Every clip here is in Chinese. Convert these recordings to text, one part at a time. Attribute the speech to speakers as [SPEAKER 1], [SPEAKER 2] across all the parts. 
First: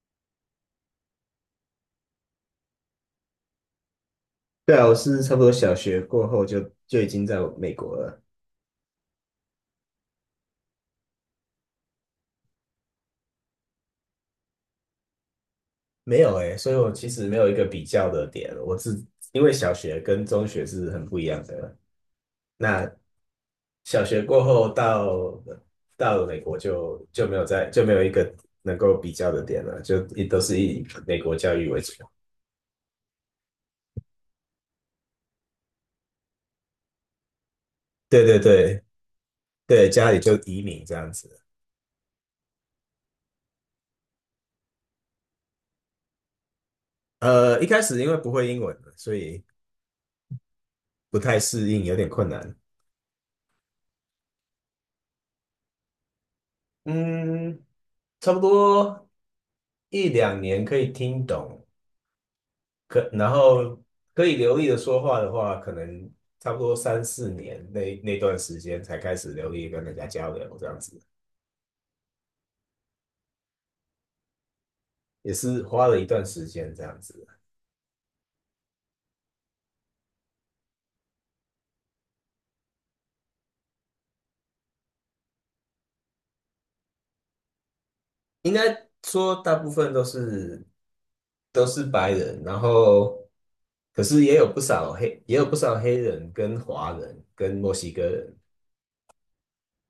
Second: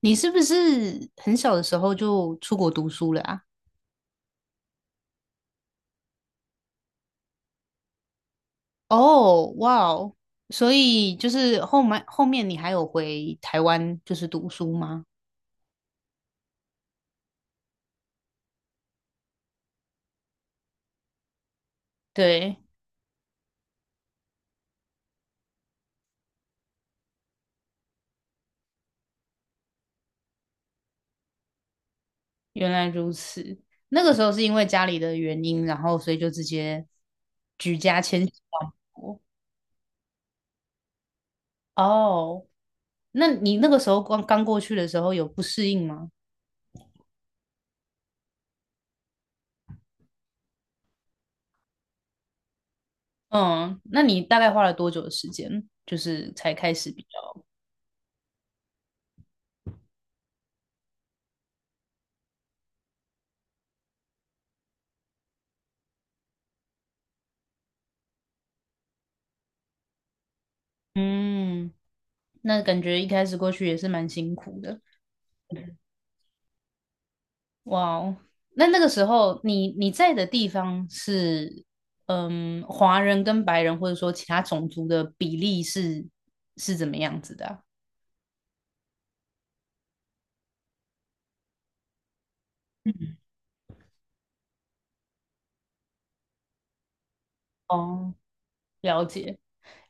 [SPEAKER 1] 你是不是很小的时候就出国读书了啊？
[SPEAKER 2] 对啊，我是差不多小学过后就已经在美国了。
[SPEAKER 1] 哦，哇哦，所以就是后面你还有回台湾就是读书吗？
[SPEAKER 2] 没有诶，所以我其实没有一个比较的点。我是因为小学跟中学是很不一样的。
[SPEAKER 1] 对。
[SPEAKER 2] 那小学过后到了美国就没有一个能够比较的点了，就也都是以美国教育为主。
[SPEAKER 1] 原来如此。那个时候是因为家里的原因，然后所以就直接举家迁
[SPEAKER 2] 对
[SPEAKER 1] 徙
[SPEAKER 2] 对
[SPEAKER 1] 到美
[SPEAKER 2] 对
[SPEAKER 1] 国。
[SPEAKER 2] 对，家里就移民这样子。
[SPEAKER 1] 哦，那你那个时候刚刚过去的时候有不适应吗？
[SPEAKER 2] 一开始因为不会英文，所以不太适应，有点困难。
[SPEAKER 1] 嗯，那你大概花了多久的时间，就是才开始比较？
[SPEAKER 2] 嗯，差不多一两年可以听懂，然后可以流利的说话的话，可能差不多三四年那段时间才开始流利地跟人家交流，这样子
[SPEAKER 1] 嗯，那感觉一开始过去也是蛮辛苦的。
[SPEAKER 2] 也是花了一段时间这样子。
[SPEAKER 1] 哇哦，那那个时候你在的地方是，嗯，华人跟白人或者说其他种族的比例是怎么样子的啊？
[SPEAKER 2] 应该说大部分都是白人，然
[SPEAKER 1] 嗯。
[SPEAKER 2] 后可是也有不少黑人跟华人跟墨西哥
[SPEAKER 1] 哦，
[SPEAKER 2] 人，
[SPEAKER 1] 了解，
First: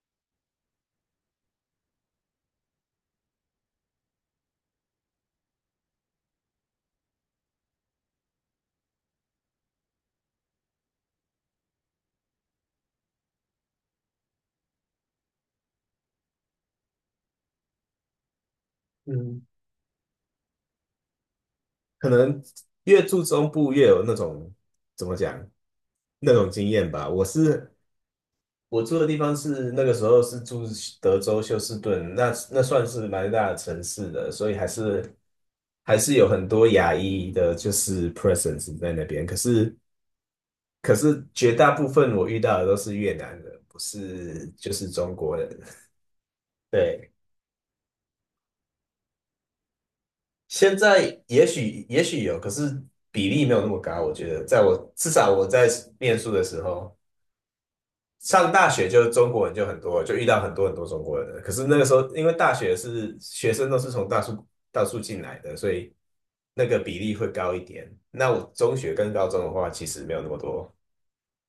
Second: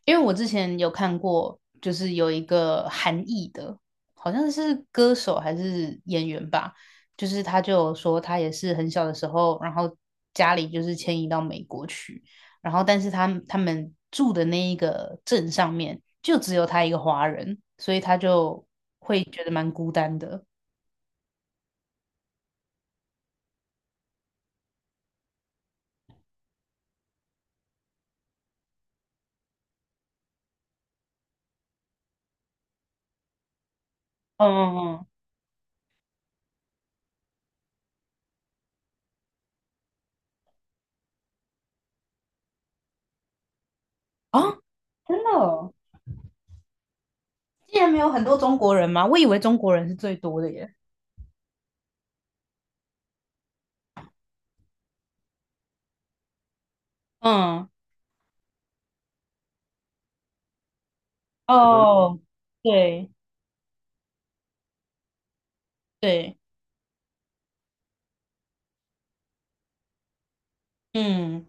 [SPEAKER 1] 因为我之前有看过，就是有一个韩裔的，好像是歌手还是演员吧，就是他就有说他也是很小的时候，然后家里就是迁移到美国去，然后但是他们住的那一个镇上面就只有他一个华人，所以他就会
[SPEAKER 2] 嗯，
[SPEAKER 1] 觉得蛮孤单的。
[SPEAKER 2] 可能越住中部越有那种怎么讲那种经验吧。我住的地方是那个时候是住德州休斯顿，那算是蛮大的城市的，
[SPEAKER 1] 嗯
[SPEAKER 2] 所以还
[SPEAKER 1] 嗯
[SPEAKER 2] 是还是有很多亚裔的，就是 presence 在那边。可是绝大部分我遇到的都是越南人，不
[SPEAKER 1] 嗯，
[SPEAKER 2] 是
[SPEAKER 1] 啊，
[SPEAKER 2] 就是中
[SPEAKER 1] 真的
[SPEAKER 2] 国人。
[SPEAKER 1] 哦，
[SPEAKER 2] 对，
[SPEAKER 1] 竟然没有很多中国人吗？我以为中国人是最多的耶。
[SPEAKER 2] 现在也许有，可是比例没有那么高，我觉得至少我在念书的时候。
[SPEAKER 1] 嗯，
[SPEAKER 2] 上大学就中国人就很多，就遇到很多很多中国人了，可是那个时候，
[SPEAKER 1] 哦，
[SPEAKER 2] 因为大学
[SPEAKER 1] 对。
[SPEAKER 2] 是学生都是从大数进来的，所以
[SPEAKER 1] 对。
[SPEAKER 2] 那个比例会高一点。那我中学跟高中的话，其实没有那么多。
[SPEAKER 1] 嗯，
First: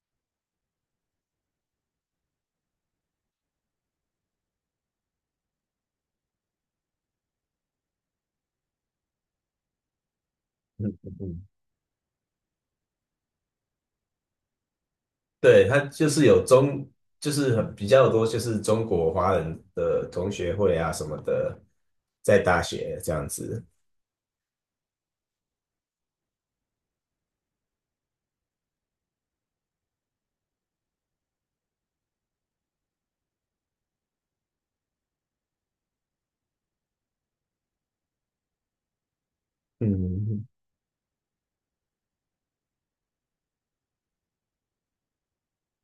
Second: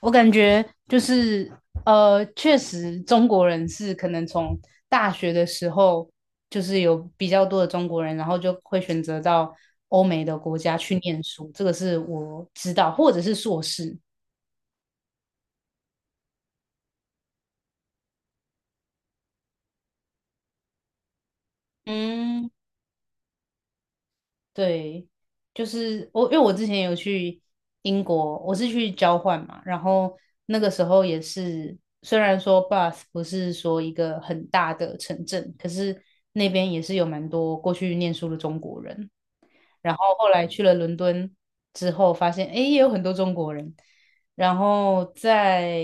[SPEAKER 1] 我感觉就是确实中国人是可能从大学的时候就是有比较多的中国人，然后就会选择到欧美的国家去念
[SPEAKER 2] 嗯，
[SPEAKER 1] 书，这个是我知道，或者是硕士。
[SPEAKER 2] 对，他就是有中，就是很比较多，就是中国华人的同学会啊什么的，在
[SPEAKER 1] 嗯。
[SPEAKER 2] 大学这样子。
[SPEAKER 1] 对，就是我，因为我之前有去英国，我是去交换嘛，然后那个时候也是，虽然说 Bath 不是说一个很大的城镇，可是那边也是有蛮多过去念书的中国人，然后后来
[SPEAKER 2] 嗯
[SPEAKER 1] 去了伦敦之后，发现诶也有很多中国人，然后在，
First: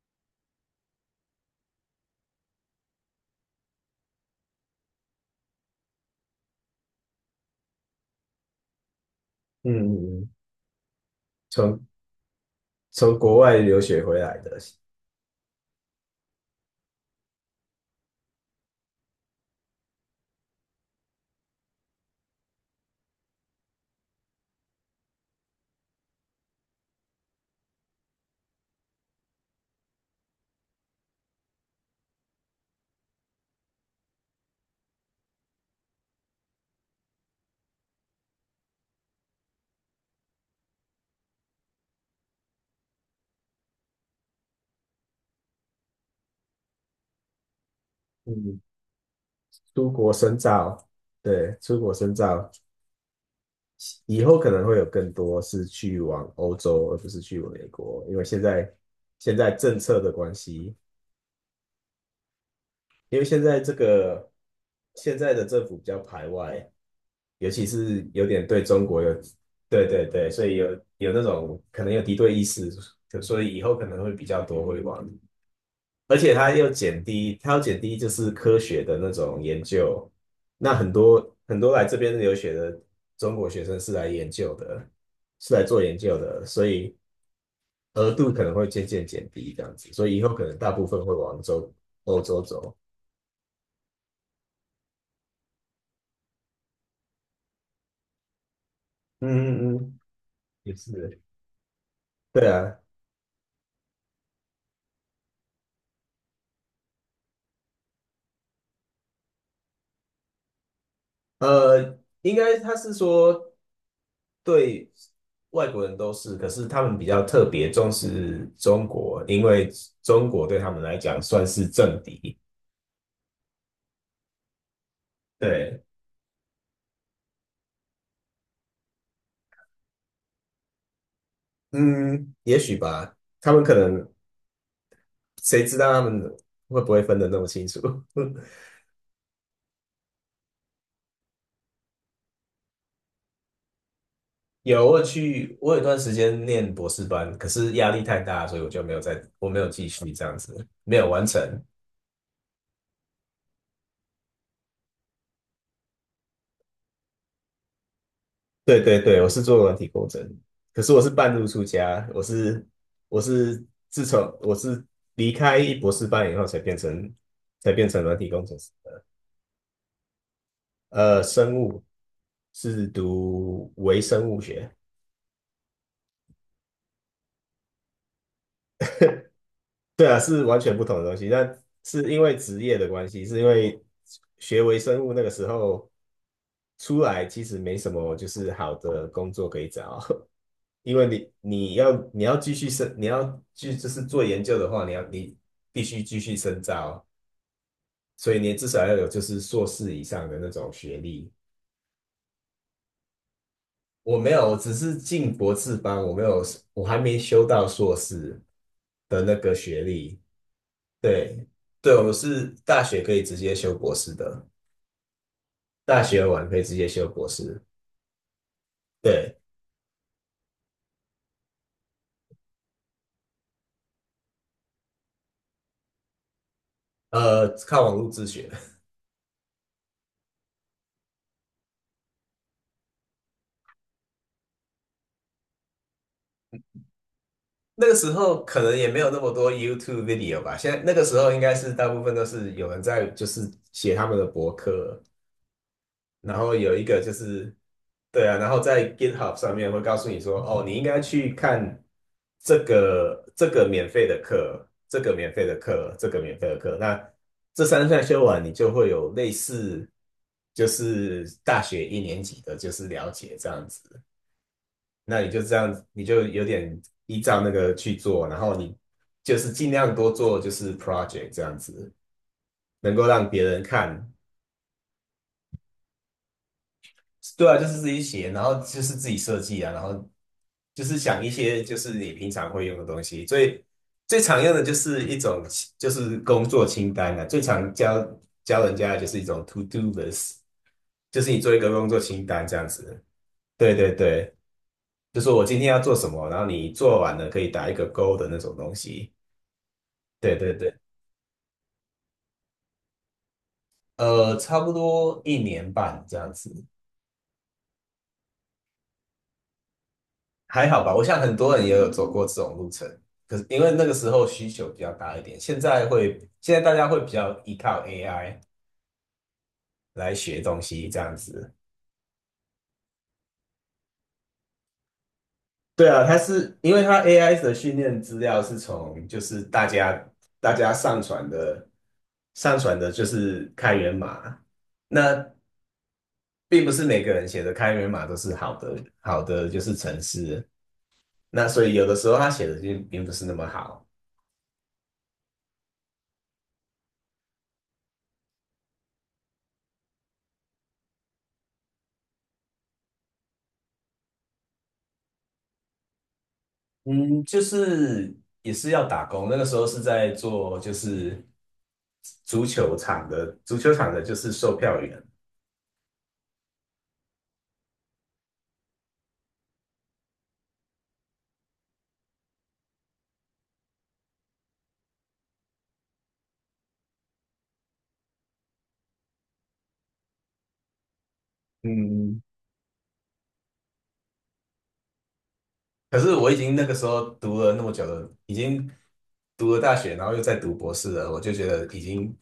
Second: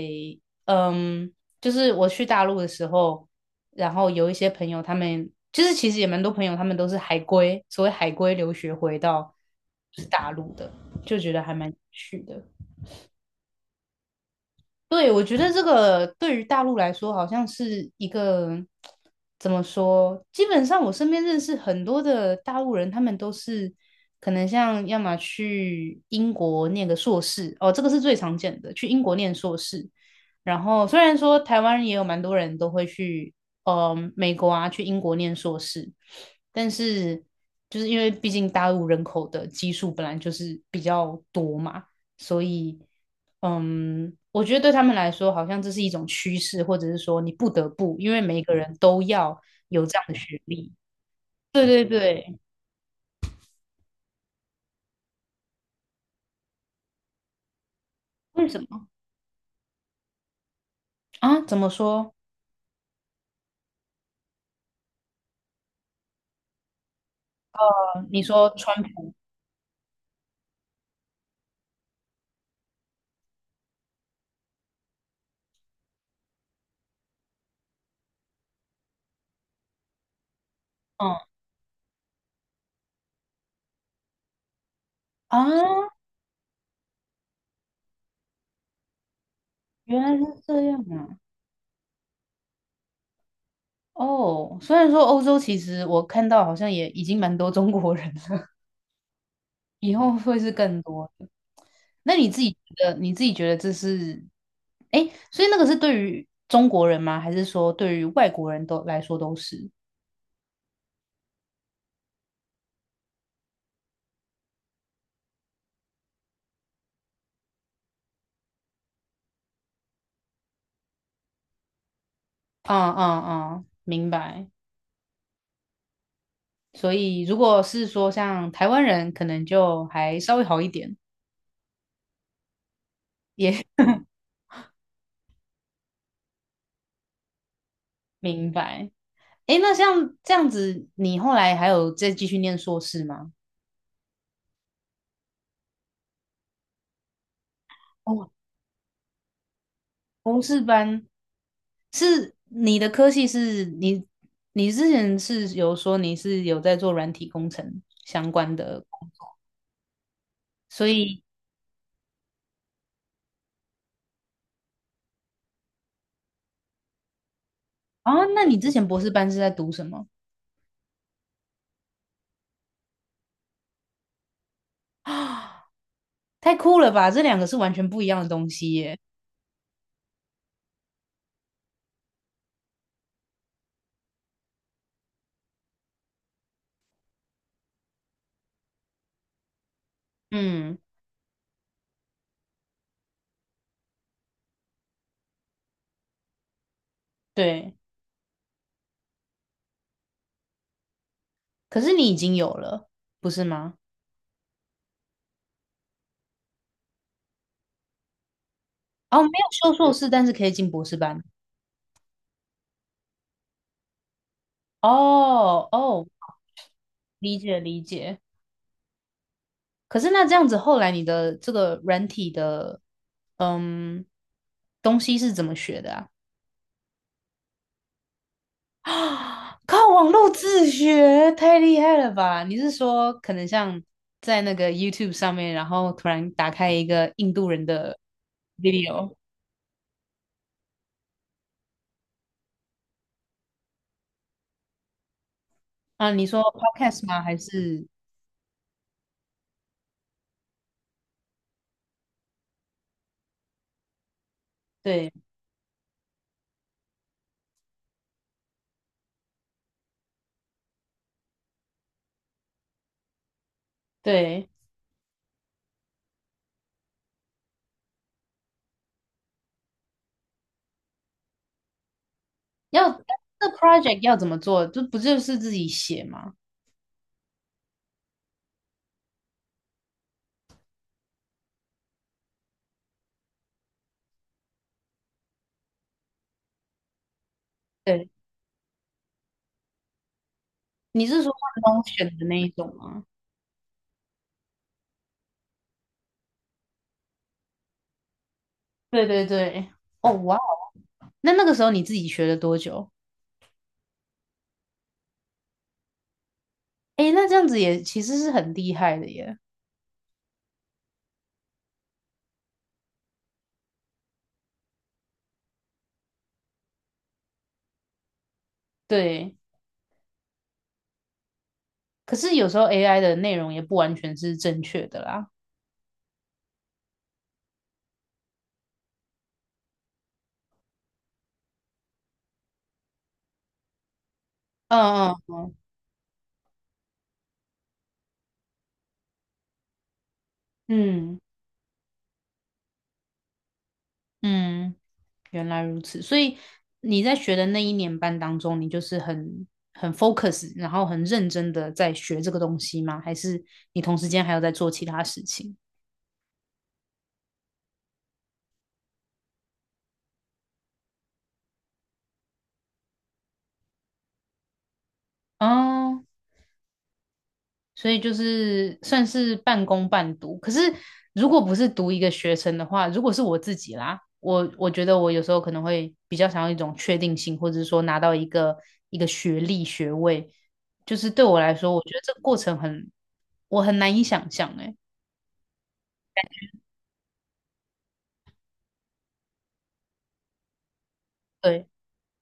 [SPEAKER 1] 嗯，就是我去大陆的时候。然后有一些朋友他们就是其实也蛮多朋友他们都是海归，所谓海归留学回到
[SPEAKER 2] 嗯，
[SPEAKER 1] 大陆的，就觉得还蛮有
[SPEAKER 2] 从
[SPEAKER 1] 趣的。
[SPEAKER 2] 从国外留学回来的，
[SPEAKER 1] 对，我觉得这个对于大陆来说，好像是一个怎么说？基本上我身边认识很多的大陆人，他们都是可能像要么去英国念个硕士，哦，这个是最常见的，去英国念硕士。然后虽然说台湾也有蛮多人都会去，美国啊，去英国念硕士，但是就是因为毕竟大陆人口的基数本来就是比较多嘛。所以，嗯，我觉得对他们来说，好像这是一种趋势，或者是说你不得不，因为每一个
[SPEAKER 2] 嗯，
[SPEAKER 1] 人都要有
[SPEAKER 2] 出
[SPEAKER 1] 这样
[SPEAKER 2] 国
[SPEAKER 1] 的
[SPEAKER 2] 深
[SPEAKER 1] 学历。
[SPEAKER 2] 造，对，
[SPEAKER 1] 对
[SPEAKER 2] 出
[SPEAKER 1] 对
[SPEAKER 2] 国深
[SPEAKER 1] 对。
[SPEAKER 2] 造。以后可能会有更多是去往欧洲，而不是去美国，因为现
[SPEAKER 1] 为什
[SPEAKER 2] 在
[SPEAKER 1] 么
[SPEAKER 2] 现在政策的关系，
[SPEAKER 1] 啊？怎么说？
[SPEAKER 2] 因为现在的政府比较排外，尤其是
[SPEAKER 1] 你
[SPEAKER 2] 有点
[SPEAKER 1] 说
[SPEAKER 2] 对
[SPEAKER 1] 川
[SPEAKER 2] 中国有，
[SPEAKER 1] 普？
[SPEAKER 2] 对对对，所以有那种可能有敌对意识，所以以后可能会比较多会往，而且它要减低就是科学的那种研究，那很
[SPEAKER 1] 嗯。
[SPEAKER 2] 多很多来这边留学的中国学生是来研究的。
[SPEAKER 1] 啊，
[SPEAKER 2] 是来做研究的，所以额度可能会渐渐减低这样子，
[SPEAKER 1] 原
[SPEAKER 2] 所
[SPEAKER 1] 来
[SPEAKER 2] 以以后
[SPEAKER 1] 是
[SPEAKER 2] 可能
[SPEAKER 1] 这
[SPEAKER 2] 大
[SPEAKER 1] 样
[SPEAKER 2] 部分会
[SPEAKER 1] 啊。
[SPEAKER 2] 往欧洲走。
[SPEAKER 1] 哦，虽然说欧洲其实我看到好像也已经蛮多中国人了。
[SPEAKER 2] 嗯嗯
[SPEAKER 1] 以
[SPEAKER 2] 嗯，
[SPEAKER 1] 后会是
[SPEAKER 2] 也
[SPEAKER 1] 更多
[SPEAKER 2] 是，
[SPEAKER 1] 的。那你自
[SPEAKER 2] 对
[SPEAKER 1] 己
[SPEAKER 2] 啊，
[SPEAKER 1] 觉得，你自己觉得这是，哎，所以那个是对于中国人吗？还是说对于外国人都来说都是？
[SPEAKER 2] 应该他是说对外国人都是，可是他们比较特别重视中国，因为中国对他们来讲算是政敌。
[SPEAKER 1] 嗯嗯嗯，明白。
[SPEAKER 2] 对，
[SPEAKER 1] 所以如果是说像台湾人，可能就还稍微好一点，
[SPEAKER 2] 嗯，也许吧，
[SPEAKER 1] 也
[SPEAKER 2] 他们可能谁知道他们会不会分得那么清楚？
[SPEAKER 1] 明 白。哎，那像这样子，你后来还有再继续念硕士吗？
[SPEAKER 2] 有，我有去，我有一段时间念博士班，可是压力太
[SPEAKER 1] 哦，
[SPEAKER 2] 大，所以我就没有再，我没有继续这样
[SPEAKER 1] 博士
[SPEAKER 2] 子，没
[SPEAKER 1] 班，
[SPEAKER 2] 有完成。
[SPEAKER 1] 是你的科系是你，你之前是有说你是有在做软体工程相关
[SPEAKER 2] 对
[SPEAKER 1] 的
[SPEAKER 2] 对
[SPEAKER 1] 工
[SPEAKER 2] 对，
[SPEAKER 1] 作
[SPEAKER 2] 我是做软体工程，可
[SPEAKER 1] 所
[SPEAKER 2] 是我是
[SPEAKER 1] 以
[SPEAKER 2] 半路出家，我是我是自从我是离开博士班以后才变成软
[SPEAKER 1] 啊，
[SPEAKER 2] 体
[SPEAKER 1] 那
[SPEAKER 2] 工
[SPEAKER 1] 你
[SPEAKER 2] 程
[SPEAKER 1] 之
[SPEAKER 2] 师，
[SPEAKER 1] 前博士班是在读什么
[SPEAKER 2] 呃，生物是读微生物学，
[SPEAKER 1] 啊？太酷了吧！这两个是完全不一样的东西耶。
[SPEAKER 2] 对啊，是完全不同的东西，但是因为职业的关系，是因为学微生物那个时候。出来其实没什么就是好的工作可以找，
[SPEAKER 1] 嗯，
[SPEAKER 2] 因为你你要你要继续深，你要继就是做研究的话，你必须继续深造，
[SPEAKER 1] 对。
[SPEAKER 2] 所以你至少要有就是硕士以上的那种学历。
[SPEAKER 1] 可是你已经有了，不是吗？
[SPEAKER 2] 我没有，我只是进博士班，我没有，我还没修到硕士
[SPEAKER 1] 哦，
[SPEAKER 2] 的
[SPEAKER 1] 没
[SPEAKER 2] 那
[SPEAKER 1] 有
[SPEAKER 2] 个
[SPEAKER 1] 修
[SPEAKER 2] 学
[SPEAKER 1] 硕士，
[SPEAKER 2] 历。
[SPEAKER 1] 但是可以进博士班。
[SPEAKER 2] 对，对，我是大学可以直接修博士的，
[SPEAKER 1] 哦
[SPEAKER 2] 大
[SPEAKER 1] 哦，
[SPEAKER 2] 学完可以直接修博
[SPEAKER 1] 理解
[SPEAKER 2] 士。
[SPEAKER 1] 理解。
[SPEAKER 2] 对，
[SPEAKER 1] 可是那这样子，后来你的这个软体的，嗯，东西是怎么学的啊？
[SPEAKER 2] 靠网络自学。
[SPEAKER 1] 啊，靠网络自学，太厉害了吧？你是说可能像在那个 YouTube 上面，然后突然打开一个印度人
[SPEAKER 2] 那个
[SPEAKER 1] 的
[SPEAKER 2] 时候可能也没有
[SPEAKER 1] video
[SPEAKER 2] 那么多 YouTube video 吧，那个时候应该是大部分都是有人在就是写他们的博客，
[SPEAKER 1] 啊？你
[SPEAKER 2] 然
[SPEAKER 1] 说
[SPEAKER 2] 后有一个
[SPEAKER 1] podcast
[SPEAKER 2] 就
[SPEAKER 1] 吗？还
[SPEAKER 2] 是
[SPEAKER 1] 是
[SPEAKER 2] 对啊，然后在 GitHub 上面会告诉你说，哦，你应该去看这个免费的课，这
[SPEAKER 1] 对
[SPEAKER 2] 个免费的课，这个免费的课，那这三项修完，你就会有类似就是大学一年级的就是了解这样子。
[SPEAKER 1] 对，
[SPEAKER 2] 那你就这样子，你就有点依照那个去做，然后你就是尽量多做就是 project 这样子，
[SPEAKER 1] 要
[SPEAKER 2] 能够让别
[SPEAKER 1] 这
[SPEAKER 2] 人
[SPEAKER 1] project
[SPEAKER 2] 看。
[SPEAKER 1] 要怎么做？这不就是自己写吗？
[SPEAKER 2] 对啊，就是自己写，然后就是自己设计啊，然后就是想一些就是你平常会用的东西。最常用的就是一种就是工作清单啊，最常教
[SPEAKER 1] 对，
[SPEAKER 2] 教人家的就是一种 to do list，
[SPEAKER 1] 你
[SPEAKER 2] 就
[SPEAKER 1] 是
[SPEAKER 2] 是
[SPEAKER 1] 说
[SPEAKER 2] 你做一个
[SPEAKER 1] 像 n
[SPEAKER 2] 工作
[SPEAKER 1] 选的
[SPEAKER 2] 清
[SPEAKER 1] 那一
[SPEAKER 2] 单这样
[SPEAKER 1] 种吗？
[SPEAKER 2] 子。对对对，就是我今天要做什么，然后你做完了可以打一个勾的那种东
[SPEAKER 1] 对
[SPEAKER 2] 西。
[SPEAKER 1] 对对，哦哇
[SPEAKER 2] 对
[SPEAKER 1] 哦，
[SPEAKER 2] 对对，
[SPEAKER 1] 那那个时候你自己学了多久？
[SPEAKER 2] 差不多一年半这样子，
[SPEAKER 1] 诶，那这样子也其实是很厉害的耶。
[SPEAKER 2] 还好吧。我想很多人也有走过这种路程，可是因为那个时候需求比较大一点，现在大家会比较依靠 AI
[SPEAKER 1] 对，
[SPEAKER 2] 来学东西这样子。
[SPEAKER 1] 可是有时候 AI 的内容也不完全是正确的啦。
[SPEAKER 2] 对啊，它是因为它 AI 的训练资料是从就是大家上传的就是开源码，
[SPEAKER 1] 嗯
[SPEAKER 2] 那并不是每个人写的开源码都是好的就是程式。
[SPEAKER 1] 嗯
[SPEAKER 2] 那所以有的时候他写的就并不是那么好。
[SPEAKER 1] 嗯嗯，原来如此。所以你在学的那一年班当中，你就是很 focus，然后很认真的在学这个东西吗？还是你同时间还有在做其他事情？
[SPEAKER 2] 嗯，就是也是要打工，那个时候是在做就是足球场的就是售票员。
[SPEAKER 1] 哦，所以就是算是半工半读。可是如果不是读一个学程的话，如果是我自己啦，我觉得我有时候可能会比较想要一种确定性，或者是说拿到一个学历学位，就是对我来说，我觉得这个
[SPEAKER 2] 嗯，
[SPEAKER 1] 过程很我很难以想象哎、
[SPEAKER 2] 可是我已经那个时候读了那么久了，已经读了大学，然后又在读博士了，我就觉得
[SPEAKER 1] 对，
[SPEAKER 2] 已经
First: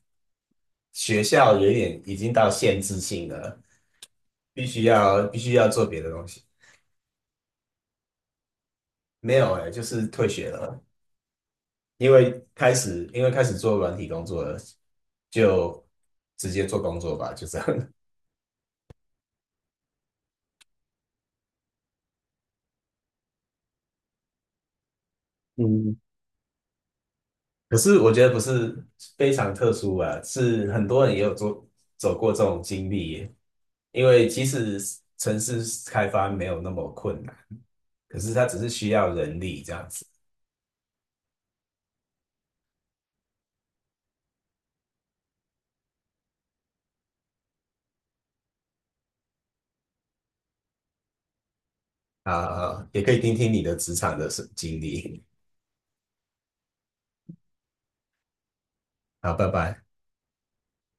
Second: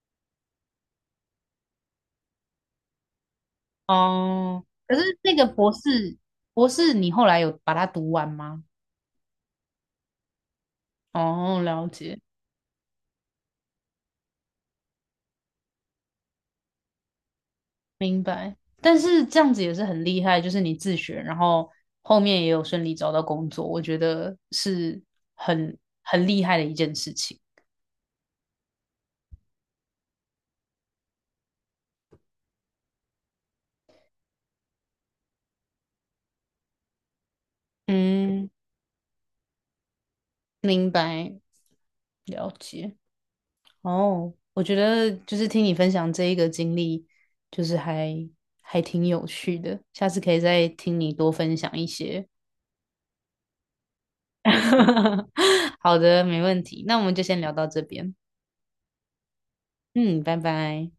[SPEAKER 2] 学校有一点已经到限制性了，
[SPEAKER 1] 哦，
[SPEAKER 2] 必须
[SPEAKER 1] 可是
[SPEAKER 2] 要
[SPEAKER 1] 那
[SPEAKER 2] 必
[SPEAKER 1] 个
[SPEAKER 2] 须要
[SPEAKER 1] 博
[SPEAKER 2] 做别的
[SPEAKER 1] 士
[SPEAKER 2] 东西。
[SPEAKER 1] 博士，你后来有把它读完吗？
[SPEAKER 2] 没有哎、就是退学了。
[SPEAKER 1] 哦，了
[SPEAKER 2] 因
[SPEAKER 1] 解。
[SPEAKER 2] 为开始因为开始做软体工作了，就直接做工作吧，就这样。
[SPEAKER 1] 明白，但是这样子也是很厉害，就是你自学，然后后面也有顺利找到工作，我觉得是很
[SPEAKER 2] 嗯，
[SPEAKER 1] 很厉害的一件事情。
[SPEAKER 2] 可是我觉得不是非常特殊啊，是很多人也有走过这种经历，因为其实城市开发没有那么困难，可是它
[SPEAKER 1] 嗯，
[SPEAKER 2] 只是需要人力这样子
[SPEAKER 1] 明白，了解。哦，我觉得就是听你分享这一个经历，就是还挺有趣的，下次可以再听你多分享一些。
[SPEAKER 2] 啊，也可以听听你的职场的经历。
[SPEAKER 1] 好的，没问题。那我们就先聊到这边。
[SPEAKER 2] 好，拜拜。
[SPEAKER 1] 嗯，拜拜。